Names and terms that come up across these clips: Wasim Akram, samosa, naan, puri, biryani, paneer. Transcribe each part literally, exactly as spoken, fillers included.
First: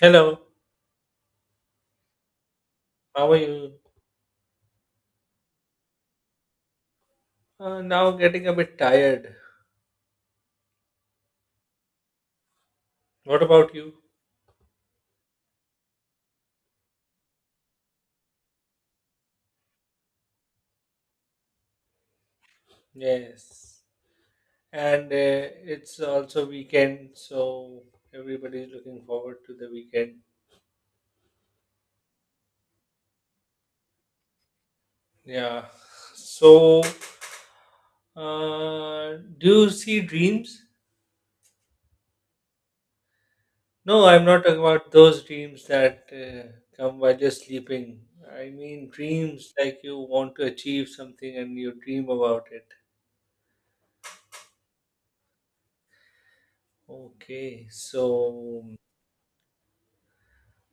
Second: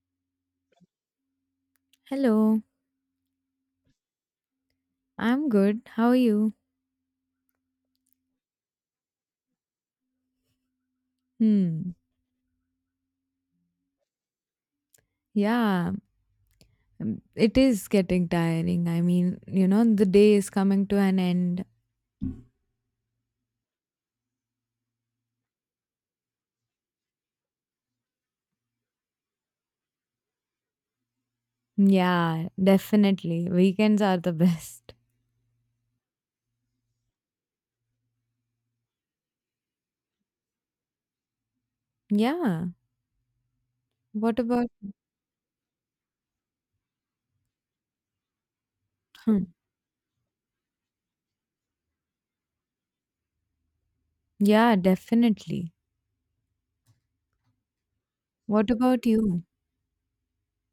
Hello, Hello, how are you? I'm good. How are you? Uh, now getting a bit tired. Hmm. What about you? Yeah, um, it is getting tiring. I mean, you know, the day is coming to an end. Yes. And uh, It's also weekend, so everybody's looking forward to the weekend. Yeah, definitely. Weekends are the best. Yeah. So, uh, do you see dreams? Yeah. No, I'm What not talking about? about those dreams that uh, come while you're sleeping. I mean Hmm. dreams like you want to achieve something and you dream about it. Yeah, definitely. Okay, so What about you?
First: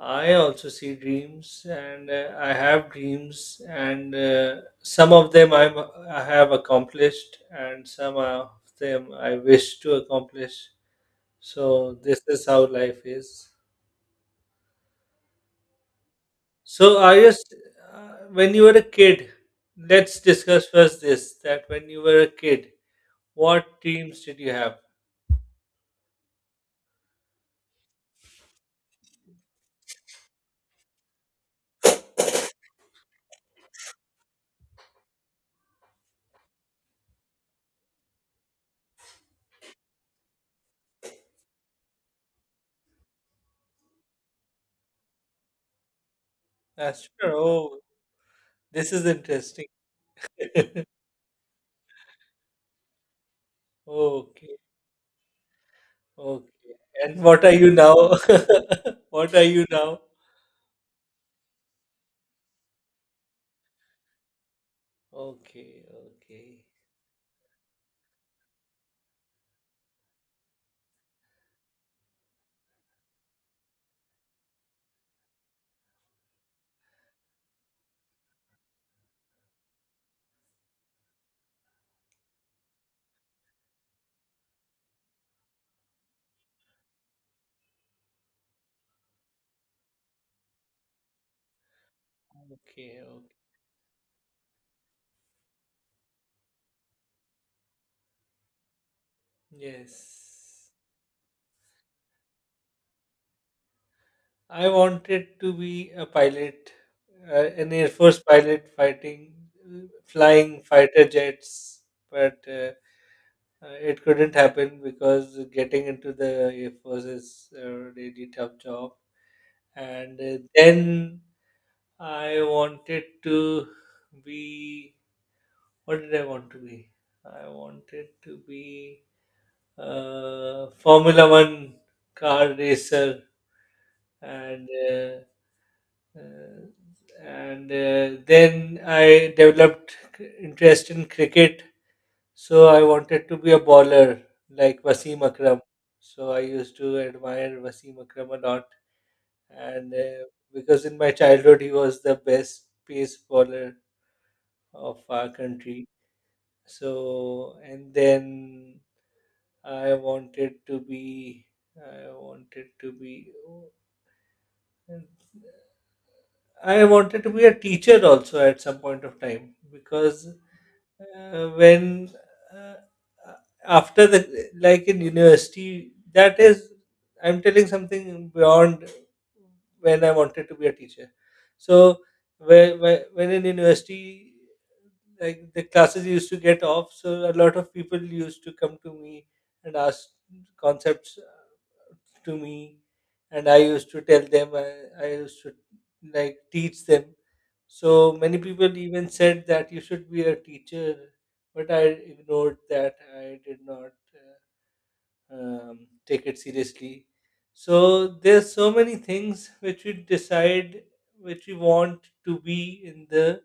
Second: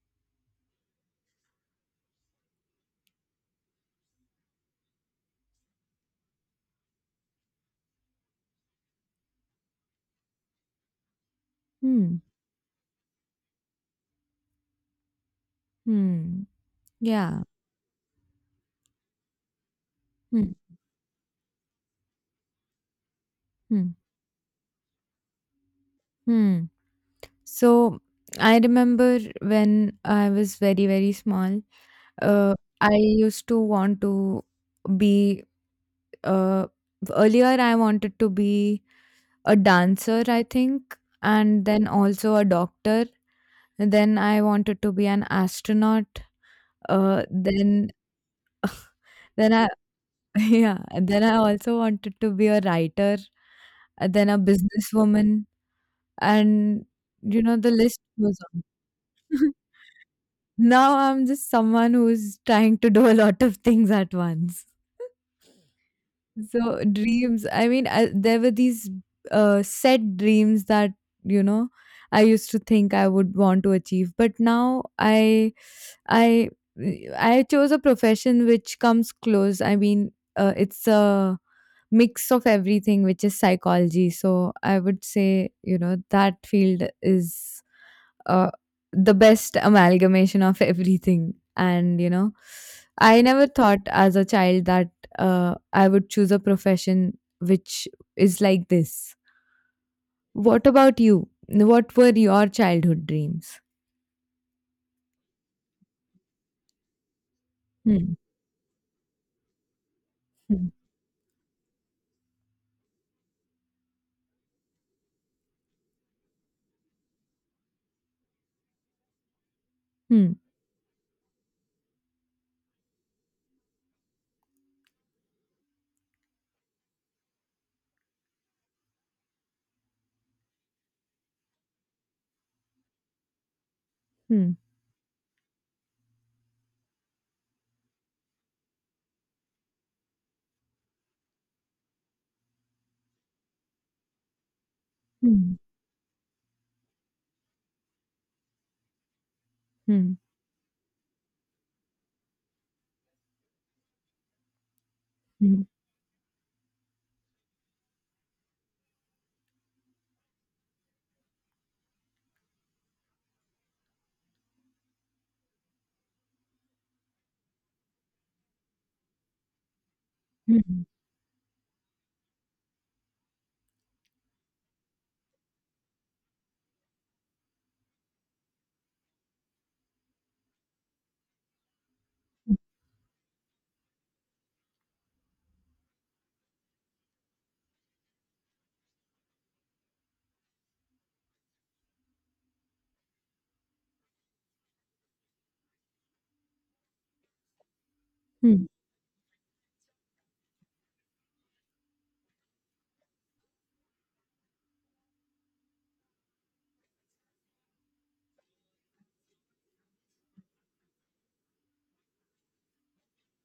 I also see dreams, and uh, I have dreams, and uh, some of them I'm, I have accomplished, and some of them I wish to accomplish. So Hmm. this is how life is. Hmm. So I Yeah. just, uh, when you were a kid, let's Hmm. discuss first this that when you were a kid, what Hmm. dreams did you have? Hmm. So I remember when I was very, very small, uh, I used to want to be uh, earlier I wanted to be a dancer, I think, and then also a doctor. And then I wanted to be an astronaut. That's Uh, sure. Oh, then this is then interesting. I yeah, and then I also wanted to be a writer, and then a Okay, businesswoman, okay. and And you what are know the you now? list goes on. What are you now? Now I'm just someone who's trying to do a lot of things at once. Okay, okay, So dreams, I mean, I, there were these uh, set dreams that, you know, I used to think I would want to achieve, but now I I I chose a profession which comes close. I mean, uh, it's a mix of everything, which is psychology. So I would say, you know, that field is uh, the best amalgamation of everything. And you know, okay, I okay. never thought as a child that uh, I would choose a profession which is like this. What Yes. about you? What were your childhood dreams? I wanted to be a pilot, uh, an Air Hmm. Force pilot fighting, uh, flying fighter jets, but uh, uh, it couldn't happen because getting into the Air Force is a really tough job. And Hmm. Uh, then I wanted to be, what did I want to be? I wanted to be. uh, Formula One car racer, Hmm. and uh, uh, and uh, then I developed c- interest in cricket. So I wanted to be a bowler like Wasim Hmm. Akram. So I used to admire Wasim Akram a lot, and Hmm. uh, because in my childhood he was the best pace bowler of our Hmm. country. So and then I wanted to be I wanted to be. And I wanted to be a teacher also at some point of time because Hmm. uh, when uh, after the like in university that is I'm telling something beyond when I wanted to be a teacher. So Hmm. when when in university like the classes used to get off, so a lot of people used to come to me and ask concepts to me, and i used to tell them i, I used to like teach them. So many Hmm. people even said that you should be a teacher, but I ignored that. I did not uh, um, take it seriously. So there's so many things which we decide which we want to be in the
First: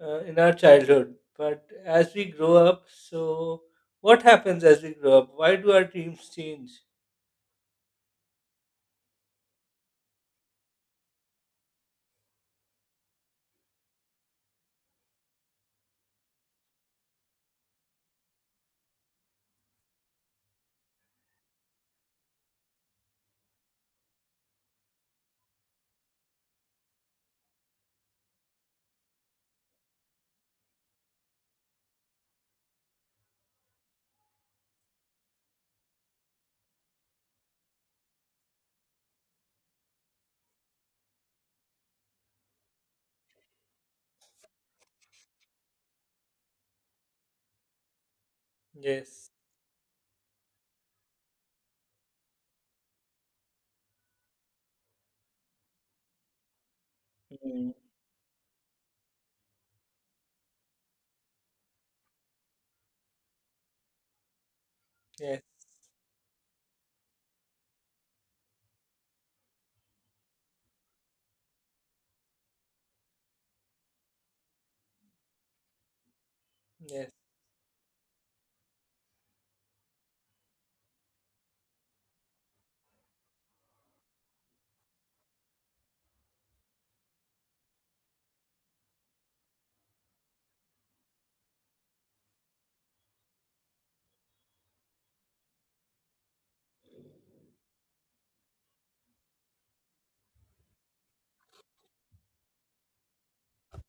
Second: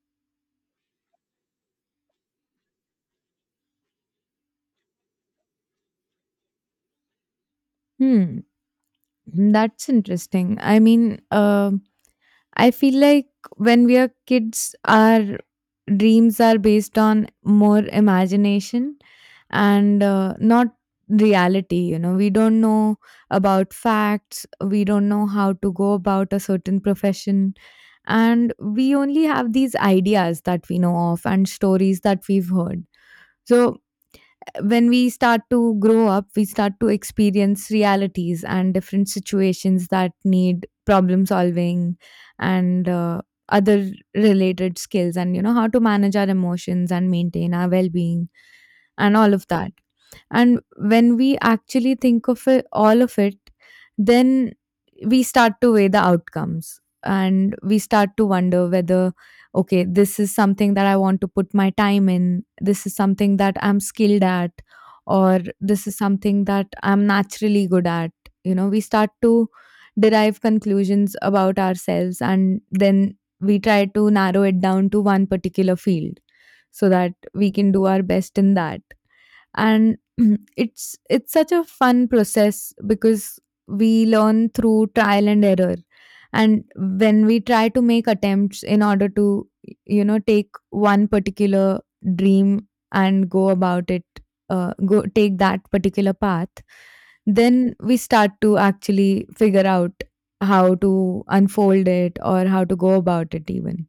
uh, in our childhood, but as we grow up, so what happens as we grow up? Why do our dreams change? Hmm, that's interesting. I mean, um I feel like when we are kids, our dreams are based on more imagination and uh, not reality. You know, we don't know about facts, we don't know how to go about a certain profession, and we only have these ideas that we know of and stories that we've heard. So, when we start to grow up, we start to experience realities and different situations that need problem solving and uh, other related skills, and you know, how to manage our emotions and maintain our well being and Yes. all of that. And when we actually think of it, all of it, then we start to weigh the outcomes and we start to wonder whether, okay, this is something that I want to put my time in, this is something that I'm skilled at, or Yes, this is something that I'm naturally good at. You know, we start to derive conclusions about ourselves and then we try to narrow it down to one particular field so that yes, we can do our best in that. And mhm, it's it's such a fun process because we learn through trial and error. And when we try to make attempts in order to, you know, take one particular dream and go about it, uh, go take that particular path, then we start to actually figure out how to unfold it or how to go about it even.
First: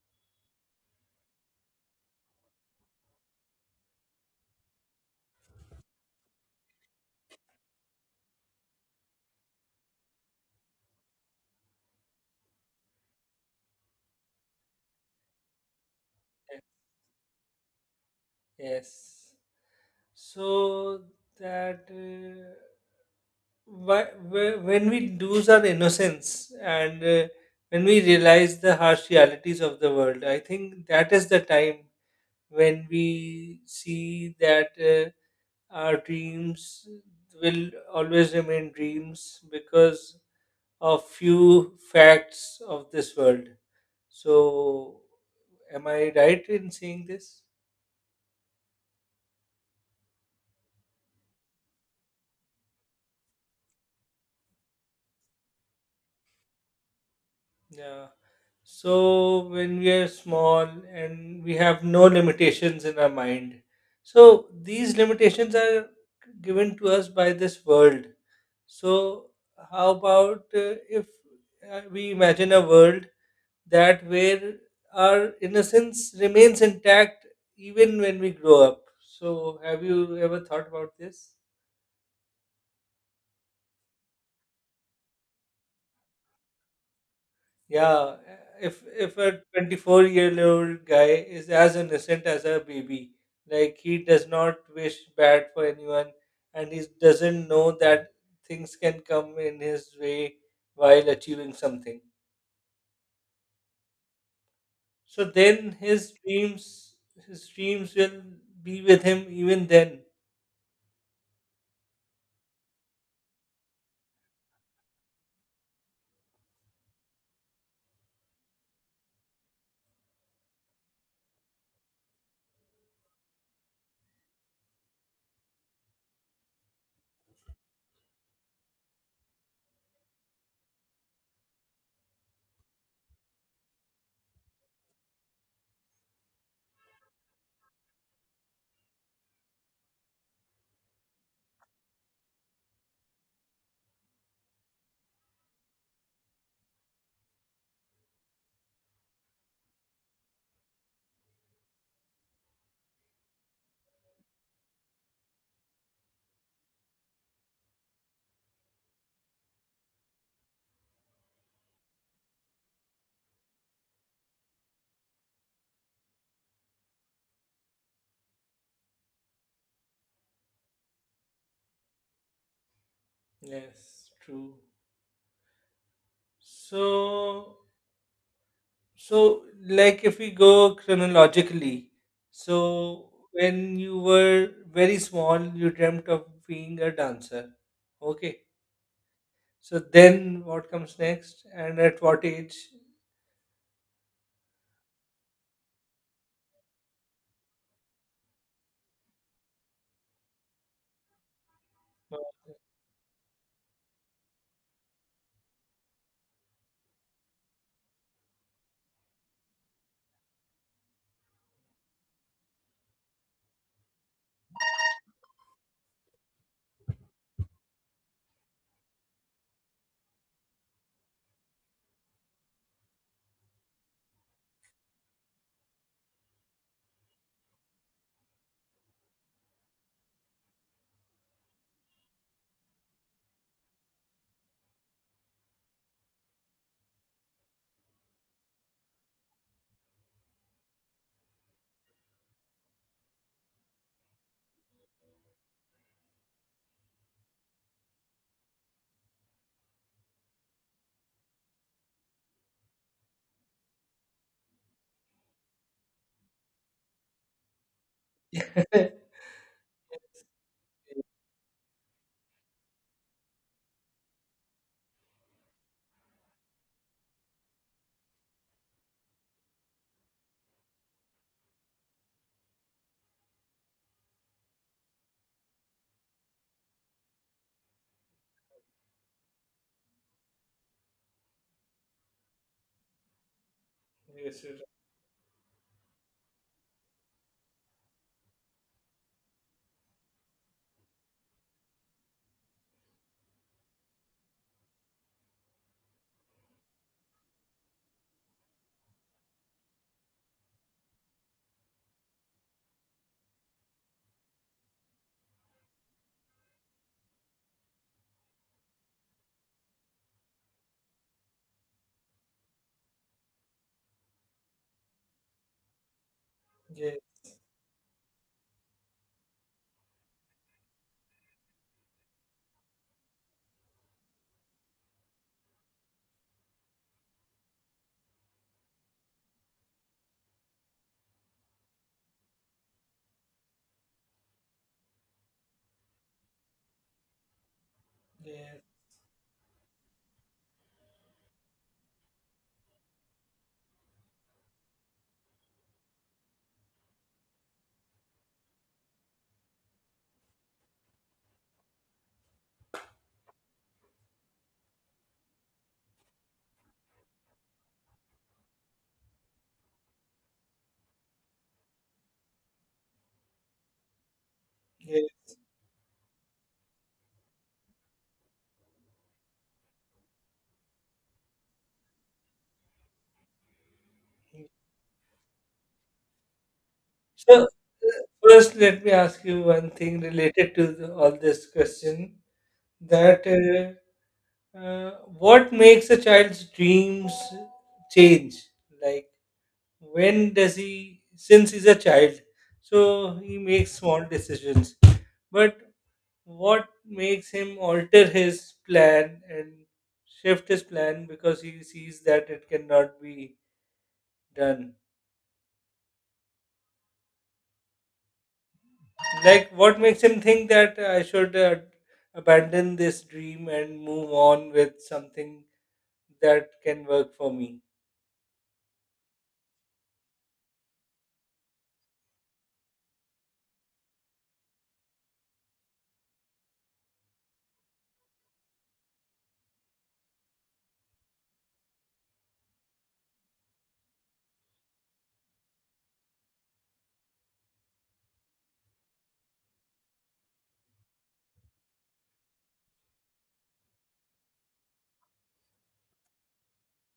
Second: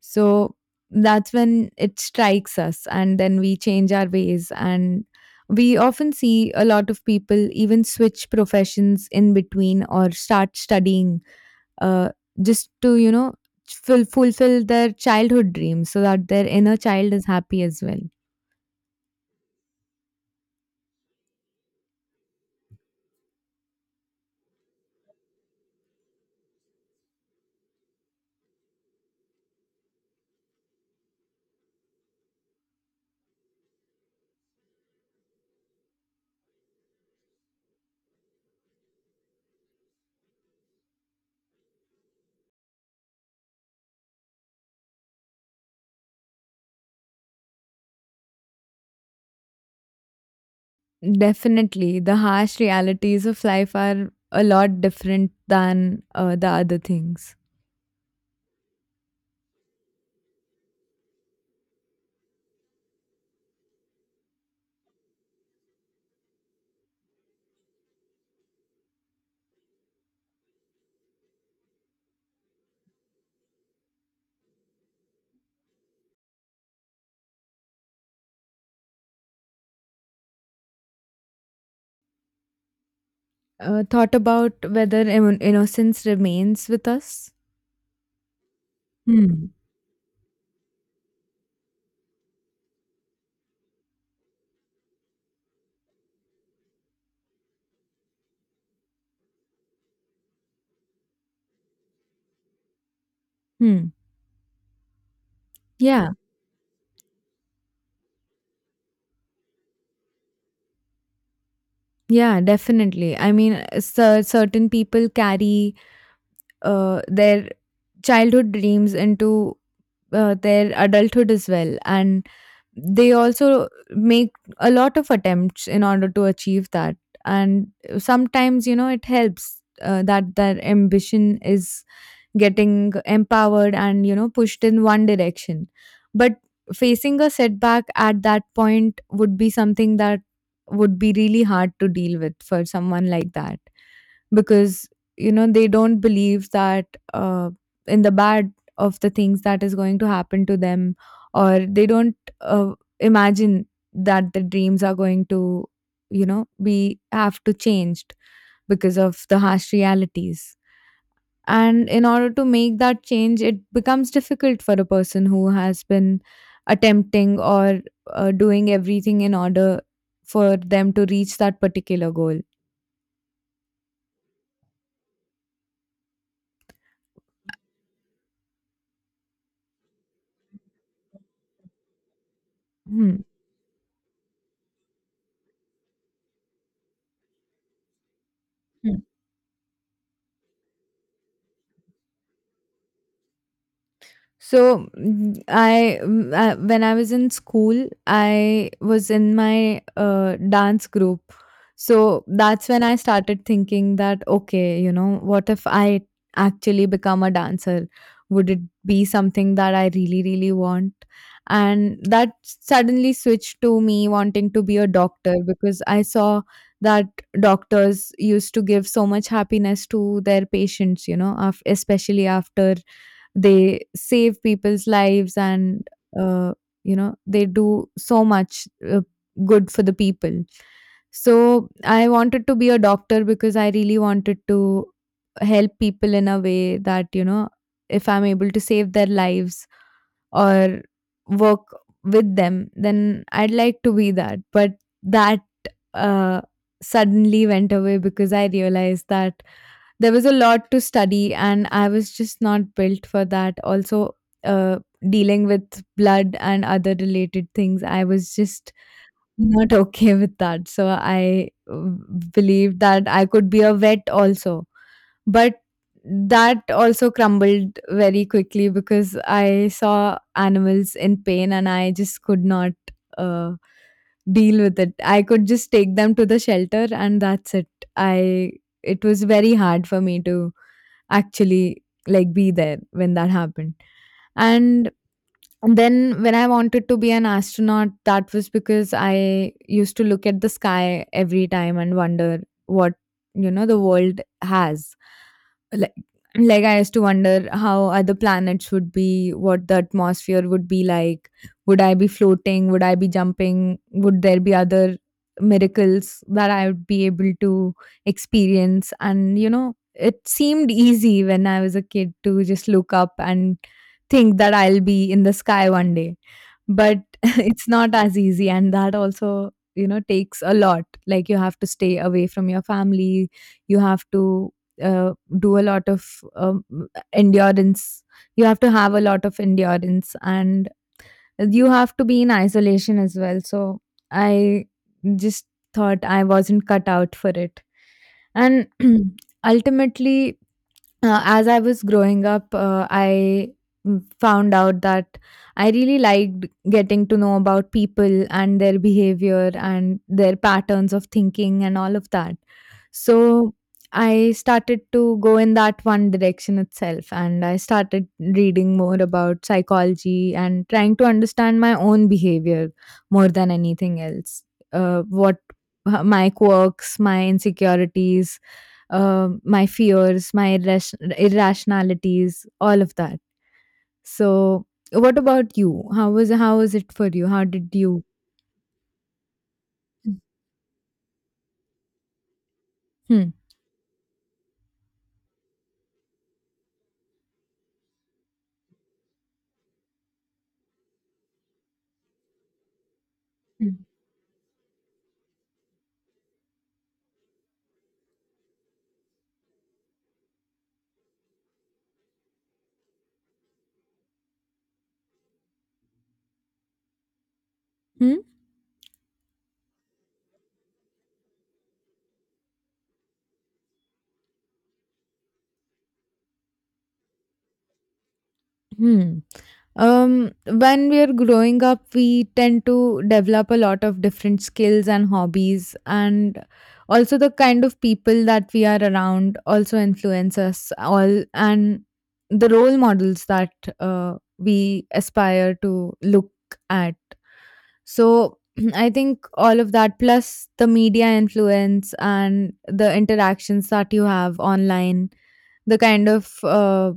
So that's when it strikes us and then we change our ways, and we often see a lot of people even switch professions in between or start studying, uh, just to, you know, ful- fulfill their childhood dreams so that their yes. inner child is happy as well. Yes. So that uh, why- wh- when we lose our innocence, and uh, when we realize the harsh realities of the world, I think that is the time when we see that uh, our dreams will always remain dreams because of few facts of this world. So, am I right in saying this? Definitely the harsh realities of life are a lot different than uh, the other things. Yeah. So when we are small and we have no limitations in our mind, so these limitations are given to us by this world. So how about uh, if uh, we imagine a world that where our innocence remains intact even when we grow up? So have you ever thought about this? Uh, thought about whether im- innocence remains with us. Yeah, if if a Hmm. twenty-four year old guy is as innocent as a baby, like he does not wish bad for anyone, and he doesn't know that things can come in his way while achieving something. Hmm. So then yeah his dreams his dreams will be with him even then. yeah definitely. I mean, cer certain people carry uh, their childhood dreams into uh, their adulthood as well, and they also make a lot of attempts in order to achieve that. And sometimes, you know, it helps uh, that that ambition is getting empowered and, you know, pushed in one direction. But facing a setback at that point would be something that would be really hard to deal with for someone like that, because, you know, they don't believe that, uh, in the bad of the things that is going to happen to them. Or they don't uh, imagine that the dreams are going to, you know, be have to changed because of the harsh realities. And in order to make that change, it becomes difficult for a person who has been attempting or uh, doing everything in order for them to reach that particular goal. Yes, true. So so, like if we go chronologically, so Hmm. when you were very small, you dreamt of being a dancer. Okay. So then what comes next? And at what age? So mm, I, mm, I when I was in school, I was in my uh, dance group. So that's when I started thinking that okay, you know, what if I actually become a dancer? Would it be something that I really really want? And that suddenly switched to me wanting to be a doctor because I saw that doctors used to give so much happiness to their patients, you know, af- especially after they save people's lives and uh, you know, they do so much uh, good for the people. So I wanted to be a doctor because I really wanted to help people in a way that, you know, if I'm able to save their lives or work with them, then I'd like to be that. But that uh, suddenly went away because I realized that there was a lot to study, and I was just not built for that. Also, uh, dealing with blood and other related things, I was just Yes, not okay with that. So I uh, believed that I could be a vet also. But that also crumbled very quickly because I saw animals in pain and I just could not uh, deal with it. I could just take them to the shelter and that's it. I It was very hard for me to actually like be there when that happened. yes, And then when I wanted to be an astronaut, that was because I used to look at the sky every time and wonder what, you know, the world has. Like, like I used to wonder how other planets would be, what the atmosphere would be like. Would I be floating? Would I be jumping? Would there be other miracles that I would be able to experience? And, you know, it seemed easy when I was a kid to just look up and think that I'll be in the sky one day. But yes, it's not as easy, and that also, you know, takes a lot. Like, you have to stay away from your family, you have to uh, do a lot of um, endurance, you have to have a lot of endurance, and you have to be in isolation as well. So, I just thought I wasn't cut out for it. And yes. ultimately, uh, as I was growing up, uh, I mm, found out that I really liked getting to know about people and their behavior and their patterns of thinking and all of that. So I started to go in that one direction itself, and I started reading more about psychology and trying to understand my own behavior more than anything else. Uh, yes. What my quirks, my insecurities, uh, my fears, my irras- irrationalities, all of that. So, what about you? How was how was it for you? So, How uh, did you? First, let me ask you one thing related to the, all this question that Hmm. uh, uh, what makes a child's dreams change? Like, when does he, since he's a child, so he makes Hmm. small decisions, but what makes him alter his plan and shift his plan because he sees that it cannot be done? Hmm. Like what makes him think that i should uh, abandon this dream and move on with something that can work for me? Hmm. Um, when we are growing up, we tend to develop a lot of different skills and hobbies, and also the kind of people that we are around also influence us all, and the role models that uh, we aspire to look at. So I think all of that, plus the media influence and the interactions that you have online, the kind of uh,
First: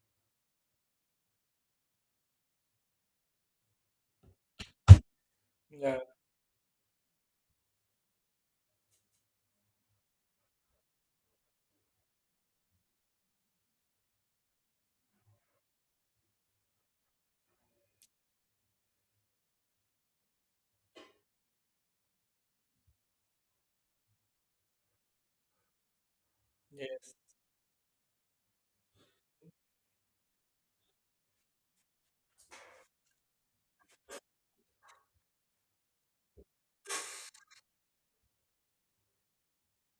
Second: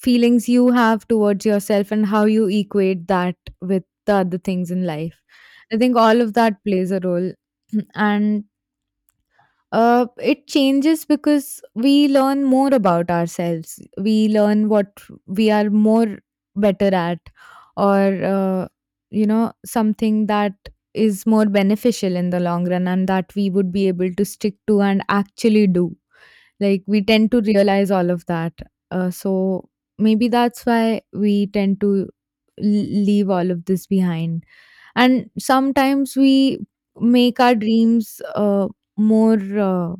feelings you have towards yourself, and how you equate that with the other things in life. I think Yeah. all of that plays a role. And uh, it changes because we learn more about ourselves. We learn what we are more better at, or uh, you know, something that is more beneficial in the long run and that we would be able to stick to and actually do. Like, we Yes. tend to realize all of that. Uh, so, maybe that's why we tend to l- leave all of this behind. And sometimes we make our dreams uh, more. Uh,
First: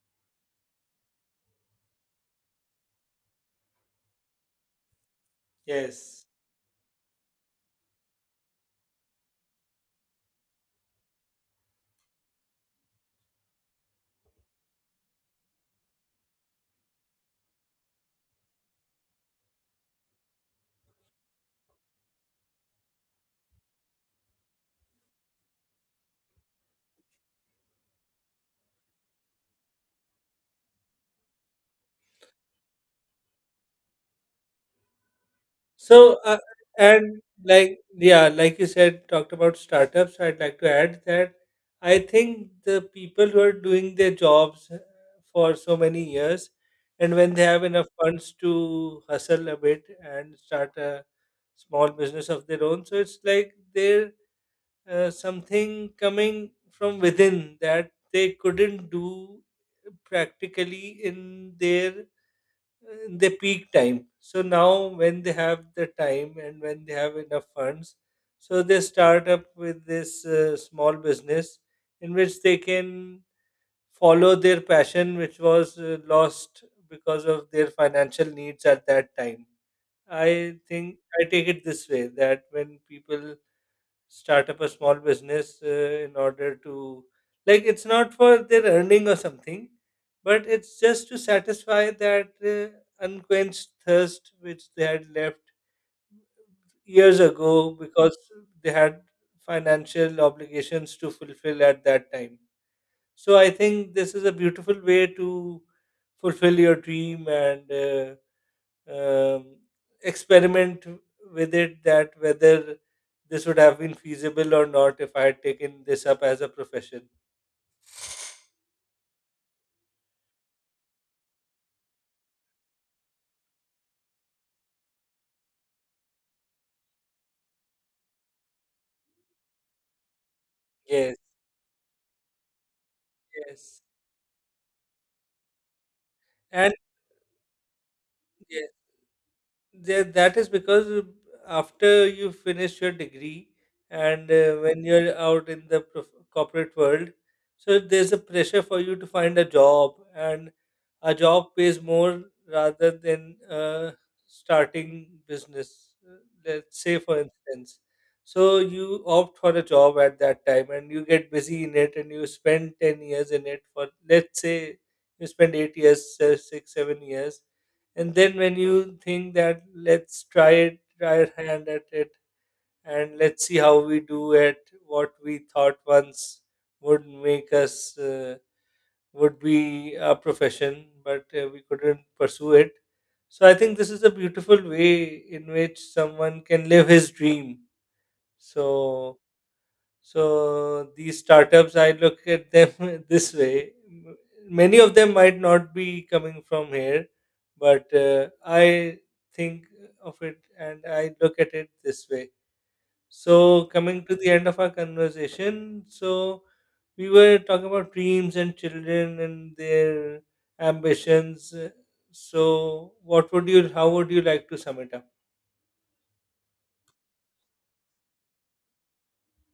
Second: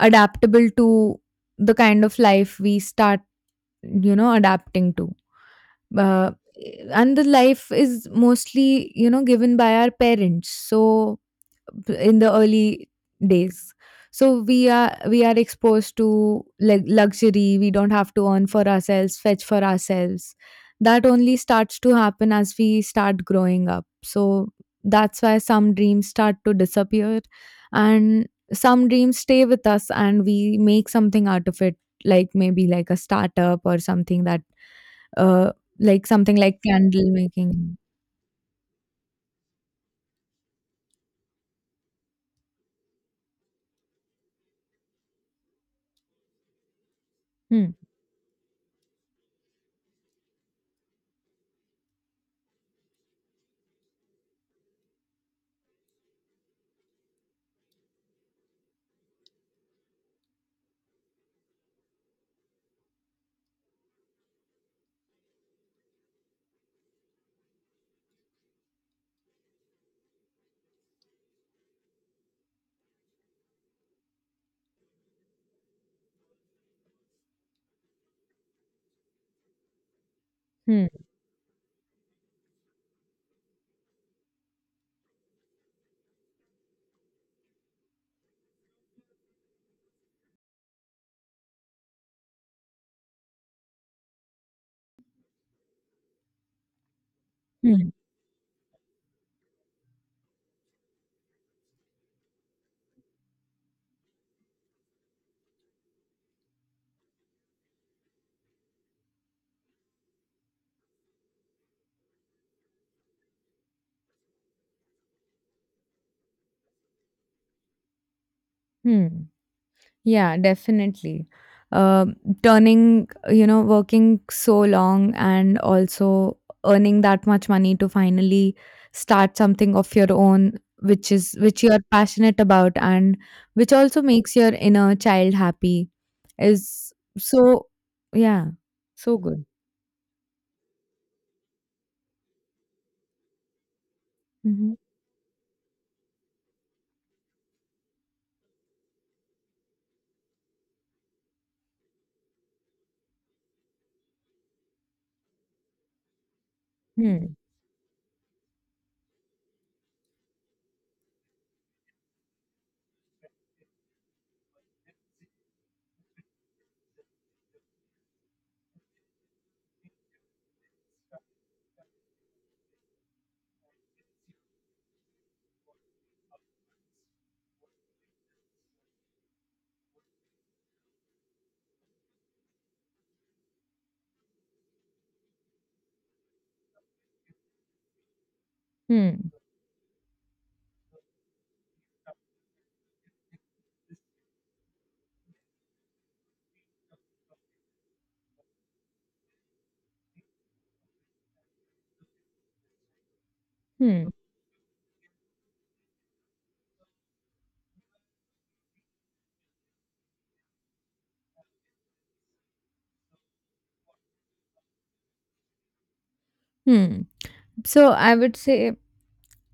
adaptable to the kind of life we start, you know, adapting to. Yes. Uh, and the life is mostly, you know, given by our parents. So in the early days, so we are we are exposed to like luxury, we don't have to earn for ourselves, fetch for ourselves. That only starts to happen as we start growing up. So that's why some dreams start to disappear, and some dreams stay with us and we make something out of it, like maybe like a startup or something that uh like So, something uh, like candle and making. like, yeah, like you said, talked about startups, I'd like to add that I think the people who are doing their jobs uh, for so many years, and when they have Hmm. enough funds to hustle a bit and start a small business of their own, so it's like they're uh, something coming from within that they couldn't do practically in their in the peak time. So now, when they have the time and when they have enough funds, so they start up with this uh, small business in which they can follow their passion, which was uh, lost because of their financial needs at that time. I Hmm. think I take it this way, that when people start up a small business uh, in order to, like, it's not for their earning or something, but it's just to satisfy that uh, unquenched thirst which they had left years ago Hmm. because they had financial obligations to fulfill at that time. So I think this is a beautiful way to fulfill your dream and uh, um, experiment with it, that whether this would have been feasible or not if I had taken this up as a profession. Hmm. Yeah, definitely. Um, turning, you know, working so long and also earning that much money to finally start something of your own, which Yes, is which you are passionate about and which yes, also makes your inner child happy, and is so yeah, yes. so good. Th- that is because after you finish your degree and uh, Hmm. when you're out in the prof- corporate world, so there's a pressure for you to find a job, and a job pays more rather than uh, starting business, uh, let's say for Hmm. instance. So you opt for a job at that time and you get busy in it, and you spend ten years in it. For let's say you spend eight years, uh, six seven years, and then when you think that let's try it try our hand at it and let's see how we do at what we thought once would make us, uh, would be a profession, but uh, we couldn't pursue it. So I think this is a beautiful way in which someone can live his dream. So Hmm. so these startups, I look at them this way. M- Many of them might not be coming from here, but uh, I think of it and I look at it this way. So coming Hmm. to the end of our conversation, so we were talking about dreams and children and their ambitions. Uh, So what would you? How would you like to sum it up? Hmm. So I would say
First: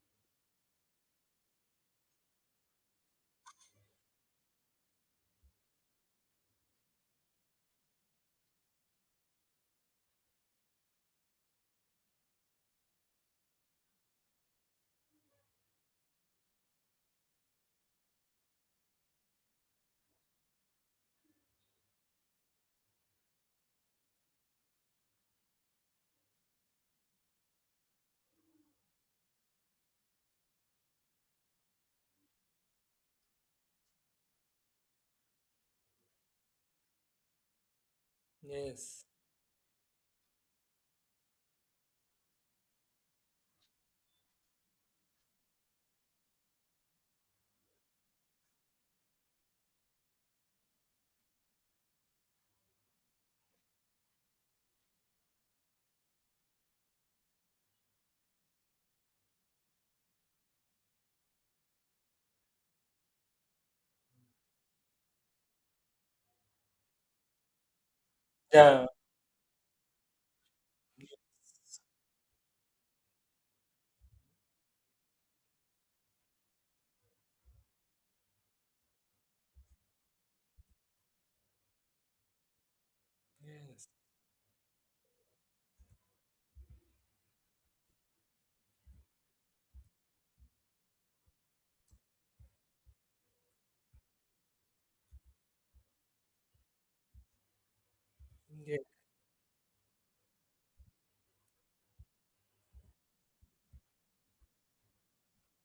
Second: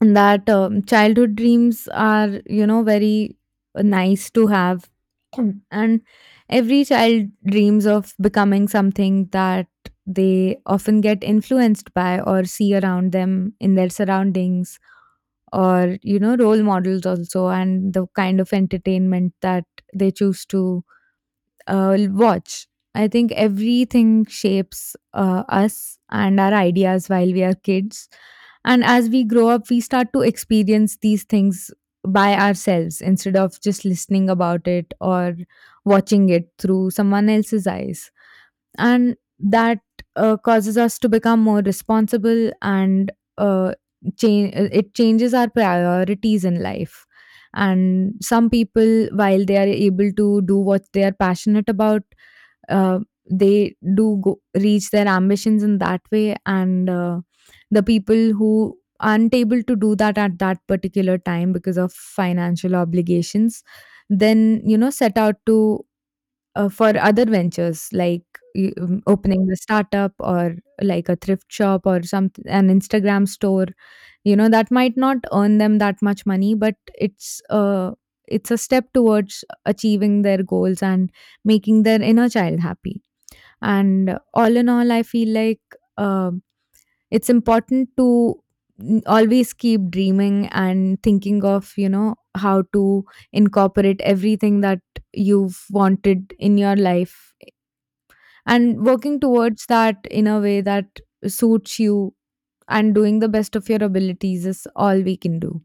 that um, childhood dreams are, you know, very nice to have. And every child dreams of becoming something that they often get influenced by or see around them in their surroundings, or, you know, role models also, and the kind of entertainment that they choose to uh, watch. I think everything shapes uh, us and our ideas while we are kids. And as we grow up, we start to experience these things by ourselves, instead of just listening about it or watching it through someone else's eyes. Yes. And that uh, causes us to become more responsible and uh, change it changes our priorities in life. And some people, while they are able to do what they are passionate about, uh, they do go, reach their ambitions in that way. And uh, the people who aren't able to do that at that particular time because of financial obligations, then, you know, set out to, uh, for other ventures like y- Yeah. um, opening the startup or like a thrift shop or some an Instagram store, you know, that might not earn them that much money, but it's uh it's a step towards achieving their goals and making their inner child happy. Yes. And all in all, I feel like uh, it's important to n- always keep dreaming and thinking of, you know, how to incorporate everything that you've wanted in your life Yeah. and working towards that in a way that suits you. And doing the best of your abilities is all we can do.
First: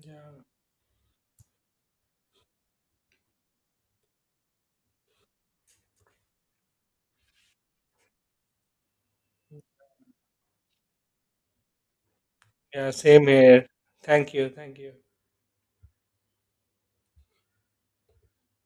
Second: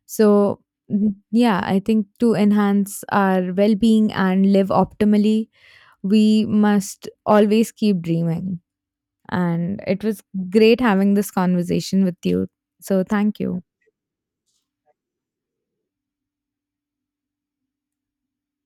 Yeah. So mm, yeah, I think to enhance our well-being and live optimally, we must always keep dreaming. And it was great having this conversation with you, Yeah, so same thank you. here. Thank you. Thank you.